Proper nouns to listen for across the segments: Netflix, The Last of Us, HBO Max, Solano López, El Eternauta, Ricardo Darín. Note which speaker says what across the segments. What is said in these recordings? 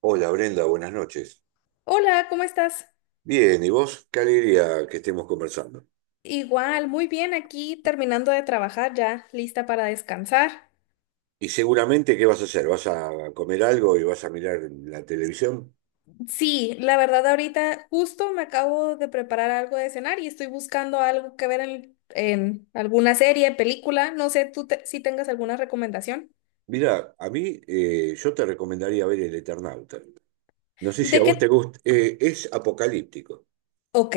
Speaker 1: Hola Brenda, buenas noches.
Speaker 2: Hola, ¿cómo estás?
Speaker 1: Bien, ¿y vos? Qué alegría que estemos conversando.
Speaker 2: Igual, muy bien, aquí terminando de trabajar ya, lista para descansar.
Speaker 1: Y seguramente, ¿qué vas a hacer? ¿Vas a comer algo y vas a mirar la televisión?
Speaker 2: Sí, la verdad ahorita justo me acabo de preparar algo de cenar y estoy buscando algo que ver en alguna serie, película, no sé, si tengas alguna recomendación.
Speaker 1: Mira, a mí yo te recomendaría ver El Eternauta. No sé si a
Speaker 2: ¿De
Speaker 1: vos te
Speaker 2: qué?
Speaker 1: gusta. Es apocalíptico.
Speaker 2: Ok,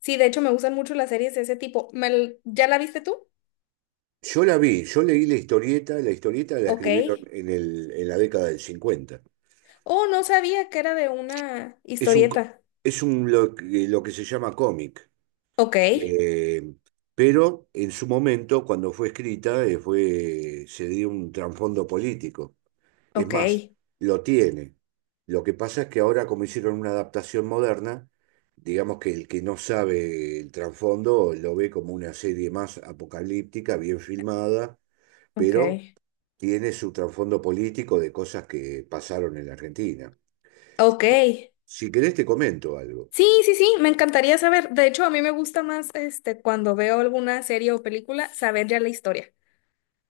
Speaker 2: sí, de hecho me gustan mucho las series de ese tipo. ¿Ya la viste tú?
Speaker 1: Yo la vi, yo leí la historieta, la historieta la
Speaker 2: Ok.
Speaker 1: escribieron en en la década del 50.
Speaker 2: Oh, no sabía que era de una
Speaker 1: Es un, co-
Speaker 2: historieta.
Speaker 1: es un lo, que Lo que se llama cómic.
Speaker 2: Ok,
Speaker 1: Eh, pero en su momento, cuando fue escrita, se dio un trasfondo político. Es
Speaker 2: ok,
Speaker 1: más, lo tiene. Lo que pasa es que ahora, como hicieron una adaptación moderna, digamos que el que no sabe el trasfondo lo ve como una serie más apocalíptica, bien filmada,
Speaker 2: ok.
Speaker 1: pero tiene su trasfondo político de cosas que pasaron en la Argentina.
Speaker 2: Ok,
Speaker 1: Si querés, te comento algo.
Speaker 2: sí, sí, sí, me encantaría saber. De hecho, a mí me gusta más cuando veo alguna serie o película saber ya la historia.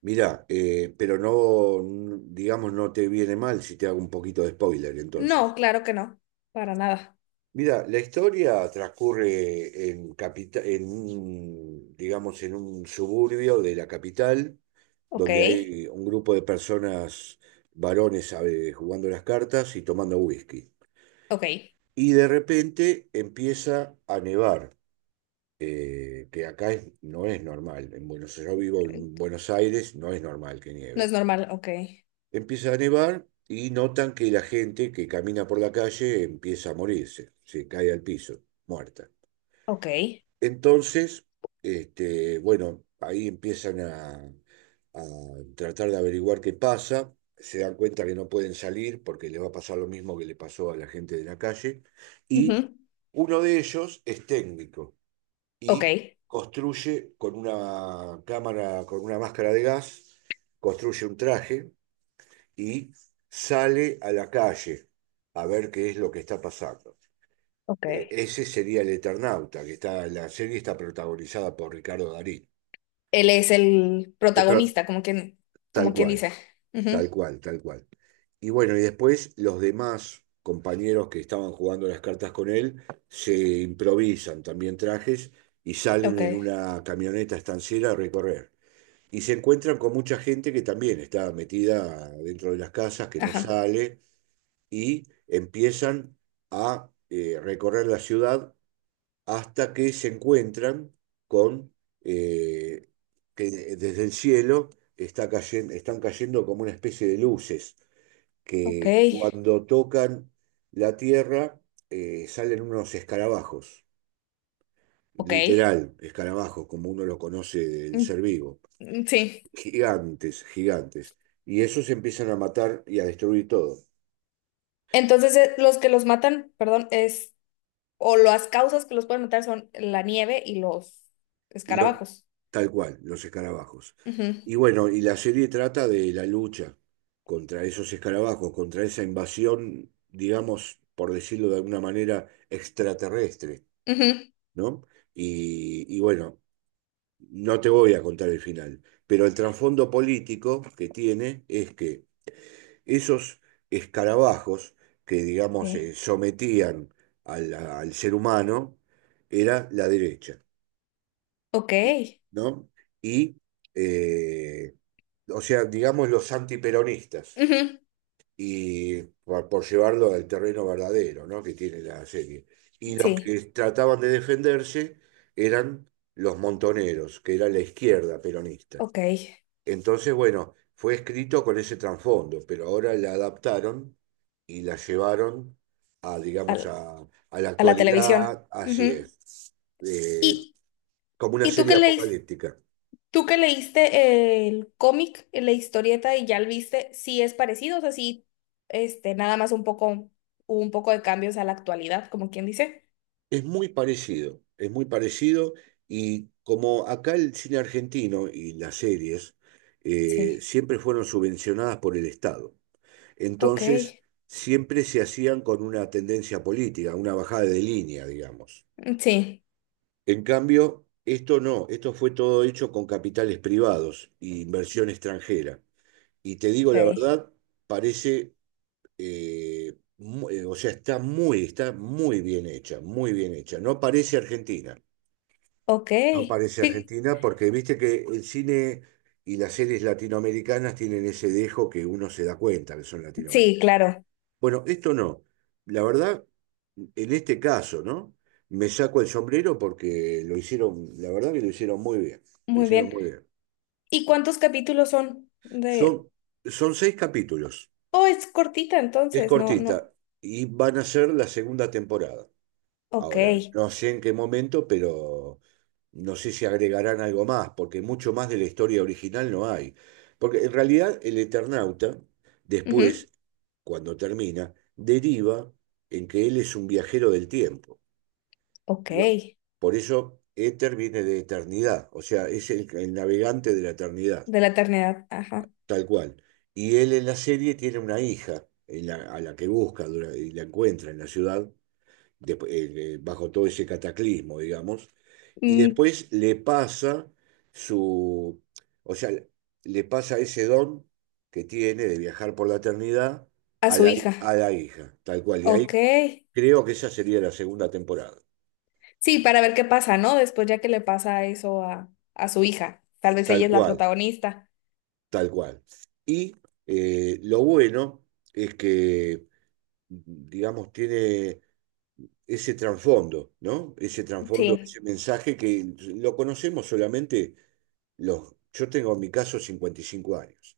Speaker 1: Mirá, pero no, digamos, no te viene mal si te hago un poquito de spoiler
Speaker 2: No,
Speaker 1: entonces.
Speaker 2: claro que no, para nada.
Speaker 1: Mira, la historia transcurre en un, digamos, en un suburbio de la capital,
Speaker 2: Ok,
Speaker 1: donde hay un grupo de personas, varones, jugando las cartas y tomando whisky.
Speaker 2: ok.
Speaker 1: Y de repente empieza a nevar, que acá no es normal. Yo vivo en Buenos Aires, no es normal que
Speaker 2: No es
Speaker 1: nieve.
Speaker 2: normal, ok,
Speaker 1: Empieza a nevar y notan que la gente que camina por la calle empieza a morirse, se cae al piso, muerta.
Speaker 2: ok.
Speaker 1: Entonces, bueno, ahí empiezan a tratar de averiguar qué pasa, se dan cuenta que no pueden salir porque le va a pasar lo mismo que le pasó a la gente de la calle, y
Speaker 2: Ujú,
Speaker 1: uno de ellos es técnico y
Speaker 2: Ok,
Speaker 1: construye con una cámara, con una máscara de gas, construye un traje y sale a la calle a ver qué es lo que está pasando.
Speaker 2: ok.
Speaker 1: Ese sería el Eternauta, la serie está protagonizada por Ricardo Darín.
Speaker 2: Él es el
Speaker 1: Pero,
Speaker 2: protagonista,
Speaker 1: tal
Speaker 2: como quien
Speaker 1: cual,
Speaker 2: dice.
Speaker 1: tal
Speaker 2: Ujú,
Speaker 1: cual, tal cual. Y bueno, y después los demás compañeros que estaban jugando las cartas con él se improvisan también trajes y salen
Speaker 2: Ok,
Speaker 1: en una camioneta estanciera a recorrer. Y se encuentran con mucha gente que también está metida dentro de las casas, que no
Speaker 2: ajá.
Speaker 1: sale, y empiezan a recorrer la ciudad hasta que se encuentran con eh, que desde el cielo están cayendo como una especie de luces
Speaker 2: ok,
Speaker 1: que cuando tocan la tierra salen unos escarabajos,
Speaker 2: ok.
Speaker 1: literal, escarabajos, como uno lo conoce del
Speaker 2: Mm,
Speaker 1: ser vivo,
Speaker 2: mm, sí.
Speaker 1: gigantes, gigantes. Y esos empiezan a matar y a destruir todo.
Speaker 2: Entonces, los que los matan, perdón, es o las causas que los pueden matar son la nieve y los
Speaker 1: Y lo-
Speaker 2: escarabajos.
Speaker 1: Tal cual, los escarabajos.
Speaker 2: Ujú,
Speaker 1: Y bueno, y la serie trata de la lucha contra esos escarabajos, contra esa invasión, digamos, por decirlo de alguna manera, extraterrestre,
Speaker 2: ujú,
Speaker 1: ¿no? Y bueno, no te voy a contar el final, pero el trasfondo político que tiene es que esos escarabajos que, digamos,
Speaker 2: sí.
Speaker 1: sometían al ser humano, era la derecha.
Speaker 2: Ok.
Speaker 1: y- ¿No? Y, eh, o sea, digamos los antiperonistas,
Speaker 2: Ujú,
Speaker 1: y por llevarlo al terreno verdadero, ¿no? Que tiene la serie. Y los
Speaker 2: sí.
Speaker 1: que trataban de defenderse eran los montoneros, que era la izquierda peronista.
Speaker 2: Ok.
Speaker 1: Entonces, bueno, fue escrito con ese trasfondo, pero ahora la adaptaron y la llevaron a, digamos,
Speaker 2: Al-
Speaker 1: a la
Speaker 2: a la televisión.
Speaker 1: actualidad, así
Speaker 2: Ujú.
Speaker 1: es, eh,
Speaker 2: ¿Y,
Speaker 1: como una
Speaker 2: y tú
Speaker 1: serie
Speaker 2: qué leíste?
Speaker 1: apocalíptica.
Speaker 2: ¿Tú que leíste el cómic, la historieta y ya lo viste? Sí es parecido, o sea, sí, nada más un poco, hubo un poco de cambios a la actualidad, como quien dice.
Speaker 1: Es muy parecido y como acá el cine argentino y las series
Speaker 2: Sí.
Speaker 1: siempre fueron subvencionadas por el Estado,
Speaker 2: Ok.
Speaker 1: entonces siempre se hacían con una tendencia política, una bajada de línea, digamos.
Speaker 2: Sí.
Speaker 1: En cambio, esto no, esto fue todo hecho con capitales privados e inversión extranjera. Y te digo la
Speaker 2: Ok.
Speaker 1: verdad, parece, o sea, está muy bien hecha, no parece Argentina.
Speaker 2: Ok.
Speaker 1: No parece
Speaker 2: Sí,
Speaker 1: Argentina porque viste que el cine y las series latinoamericanas tienen ese dejo que uno se da cuenta que son
Speaker 2: sí,
Speaker 1: latinoamericanas.
Speaker 2: claro.
Speaker 1: Bueno, esto no. La verdad, en este caso, ¿no? Me saco el sombrero porque lo hicieron, la verdad que lo hicieron muy bien. Lo
Speaker 2: Muy
Speaker 1: hicieron
Speaker 2: bien.
Speaker 1: muy bien.
Speaker 2: ¿Y cuántos capítulos son
Speaker 1: Son,
Speaker 2: de...
Speaker 1: son 6 capítulos.
Speaker 2: Oh, es cortita
Speaker 1: Es
Speaker 2: entonces, no, no.
Speaker 1: cortita y van a ser la segunda temporada.
Speaker 2: Ok.
Speaker 1: Ahora, no sé en qué momento, pero no sé si agregarán algo más, porque mucho más de la historia original no hay. Porque en realidad el Eternauta,
Speaker 2: Ujú.
Speaker 1: después, cuando termina, deriva en que él es un viajero del tiempo.
Speaker 2: Ok.
Speaker 1: Y va-
Speaker 2: De
Speaker 1: por eso Éter viene de eternidad, o sea, es el navegante de la eternidad,
Speaker 2: la eternidad, ajá.
Speaker 1: tal cual. Y él en la serie tiene una hija a la que y la encuentra en la ciudad, bajo todo ese cataclismo, digamos, y
Speaker 2: Mm,
Speaker 1: después le pasa su, o sea, le pasa ese don que tiene de viajar por la eternidad
Speaker 2: a su hija.
Speaker 1: a la hija, tal cual. Y ahí
Speaker 2: Ok.
Speaker 1: creo que esa sería la segunda temporada,
Speaker 2: Sí, para ver qué pasa, ¿no? Después ya que le pasa eso a su hija. Tal vez ella
Speaker 1: tal
Speaker 2: es la
Speaker 1: cual,
Speaker 2: protagonista.
Speaker 1: tal cual. Y lo bueno es que, digamos, tiene ese trasfondo, ¿no? Ese trasfondo,
Speaker 2: Sí.
Speaker 1: ese mensaje que lo conocemos solamente los... Yo tengo en mi caso 55 años.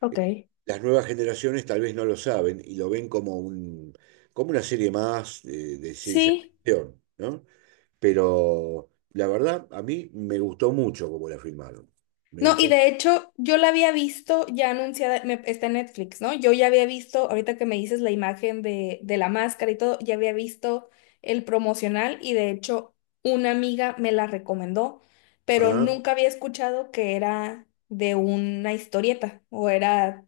Speaker 2: Ok.
Speaker 1: Las nuevas generaciones tal vez no lo saben y lo ven como como una serie más de ciencia
Speaker 2: Sí.
Speaker 1: ficción, ¿no? Pero la verdad, a mí me gustó mucho como la filmaron. Me
Speaker 2: No, y
Speaker 1: gustó.
Speaker 2: de hecho, yo la había visto ya anunciada, está en Netflix, ¿no? Yo ya había visto, ahorita que me dices la imagen de la máscara y todo, ya había visto el promocional y de hecho una amiga me la recomendó, pero
Speaker 1: Ah,
Speaker 2: nunca había escuchado que era de una historieta o era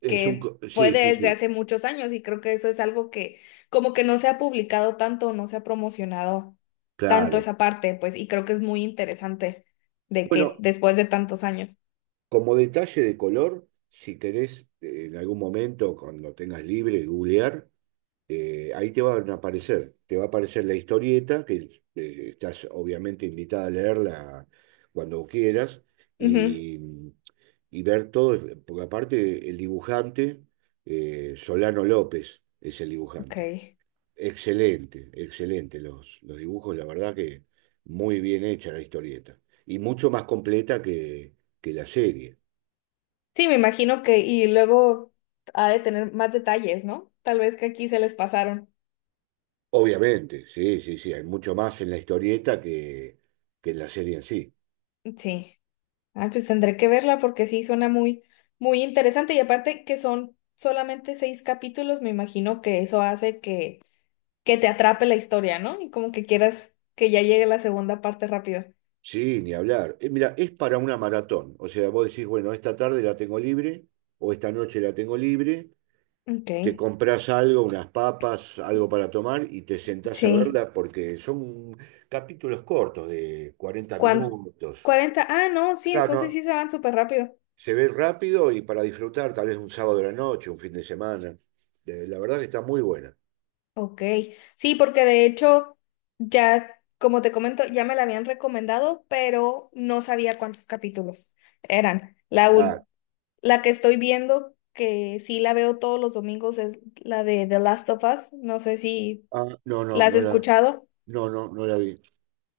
Speaker 2: que fue
Speaker 1: sí, sí,
Speaker 2: desde
Speaker 1: sí,
Speaker 2: hace muchos años y creo que eso es algo que como que no se ha publicado tanto, no se ha promocionado tanto
Speaker 1: claro.
Speaker 2: esa parte, pues, y creo que es muy interesante de que
Speaker 1: Bueno,
Speaker 2: después de tantos años.
Speaker 1: como detalle de color, si querés en algún momento, cuando tengas libre, googlear, ahí te van a aparecer, te va a aparecer la historieta, que estás obviamente invitada a leerla cuando quieras
Speaker 2: Ujú,
Speaker 1: y, ver todo, porque aparte el dibujante, Solano López es el
Speaker 2: ok.
Speaker 1: dibujante. Excelente, excelente los dibujos, la verdad que muy bien hecha la historieta y mucho más completa que la serie.
Speaker 2: Sí, me imagino que, y luego ha de tener más detalles, ¿no? Tal vez que aquí se les pasaron.
Speaker 1: Obviamente, sí, sí, sí, hay mucho más en la historieta que en la serie en sí.
Speaker 2: Sí. Ah, pues tendré que verla porque sí suena muy, muy interesante. Y aparte que son solamente seis capítulos, me imagino que eso hace que te atrape la historia, ¿no? Y como que quieras que ya llegue la segunda parte rápido.
Speaker 1: Sí, ni hablar. Mira, es para una maratón. O sea, vos decís, bueno, esta tarde la tengo libre o esta noche la tengo libre,
Speaker 2: Ok,
Speaker 1: te compras algo, unas papas, algo para tomar y te sentás a
Speaker 2: sí.
Speaker 1: verla porque son capítulos cortos de 40
Speaker 2: ¿Cuán-
Speaker 1: minutos.
Speaker 2: ¿Cuarenta? Ah, no, sí, entonces
Speaker 1: Claro,
Speaker 2: sí se van súper rápido.
Speaker 1: se ve rápido y para disfrutar tal vez un sábado de la noche, un fin de semana. La verdad que está muy buena.
Speaker 2: Ok, sí, porque de hecho ya, como te comento, ya me la habían recomendado, pero no sabía cuántos capítulos eran.
Speaker 1: Ah,
Speaker 2: La que estoy viendo, que sí la veo todos los domingos, es la de The Last of Us. No sé si
Speaker 1: ah, no, no,
Speaker 2: la has escuchado.
Speaker 1: no la vi.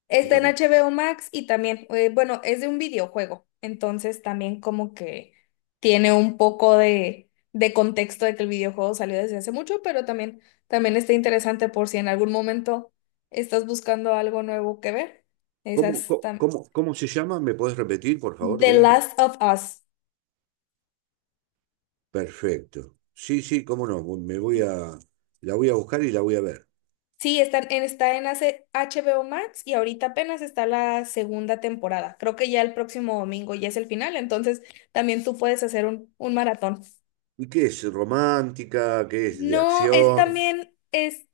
Speaker 2: Está
Speaker 1: No,
Speaker 2: en
Speaker 1: no.
Speaker 2: HBO Max y también, bueno, es de un videojuego, entonces también como que tiene un poco de contexto de que el videojuego salió desde hace mucho, pero también, también está interesante por si en algún momento estás buscando algo nuevo que ver.
Speaker 1: ¿Cómo,
Speaker 2: Esas
Speaker 1: cómo,
Speaker 2: tam-
Speaker 1: cómo cómo se llama? ¿Me podés repetir, por favor,
Speaker 2: The
Speaker 1: Brenda?
Speaker 2: Last of Us.
Speaker 1: Perfecto. Sí, sí, cómo no. La voy a buscar y la voy a ver.
Speaker 2: Sí, está en, HBO Max y ahorita apenas está la segunda temporada. Creo que ya el próximo domingo ya es el final, entonces también tú puedes hacer un maratón.
Speaker 1: ¿Y qué es? ¿Romántica? ¿Qué es de
Speaker 2: No, es
Speaker 1: acción?
Speaker 2: también, es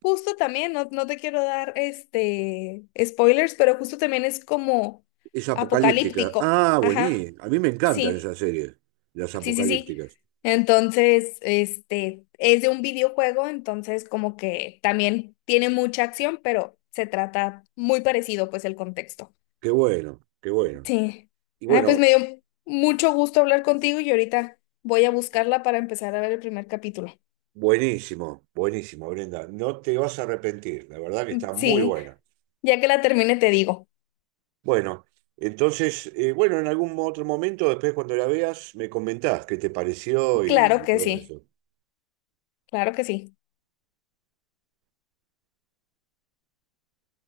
Speaker 2: justo también, no, no te quiero dar este spoilers, pero justo también es como
Speaker 1: Es apocalíptica.
Speaker 2: apocalíptico.
Speaker 1: Ah,
Speaker 2: Ajá,
Speaker 1: buenísimo. A mí me encantan
Speaker 2: sí,
Speaker 1: esas series, las
Speaker 2: sí, sí, sí.
Speaker 1: apocalípticas.
Speaker 2: Entonces, es de un videojuego, entonces como que también tiene mucha acción, pero se trata muy parecido, pues, el contexto.
Speaker 1: Qué bueno, qué bueno.
Speaker 2: Sí.
Speaker 1: Y
Speaker 2: Ay, pues me
Speaker 1: bueno,
Speaker 2: dio mucho gusto hablar contigo y ahorita voy a buscarla para empezar a ver el primer capítulo.
Speaker 1: buenísimo, buenísimo, Brenda. No te vas a arrepentir. La verdad que está muy
Speaker 2: Sí,
Speaker 1: buena.
Speaker 2: ya que la termine te digo.
Speaker 1: Bueno, entonces, en algún otro momento, después cuando la veas, me comentás qué te pareció
Speaker 2: Claro
Speaker 1: y
Speaker 2: que
Speaker 1: todo
Speaker 2: sí,
Speaker 1: eso.
Speaker 2: claro que sí.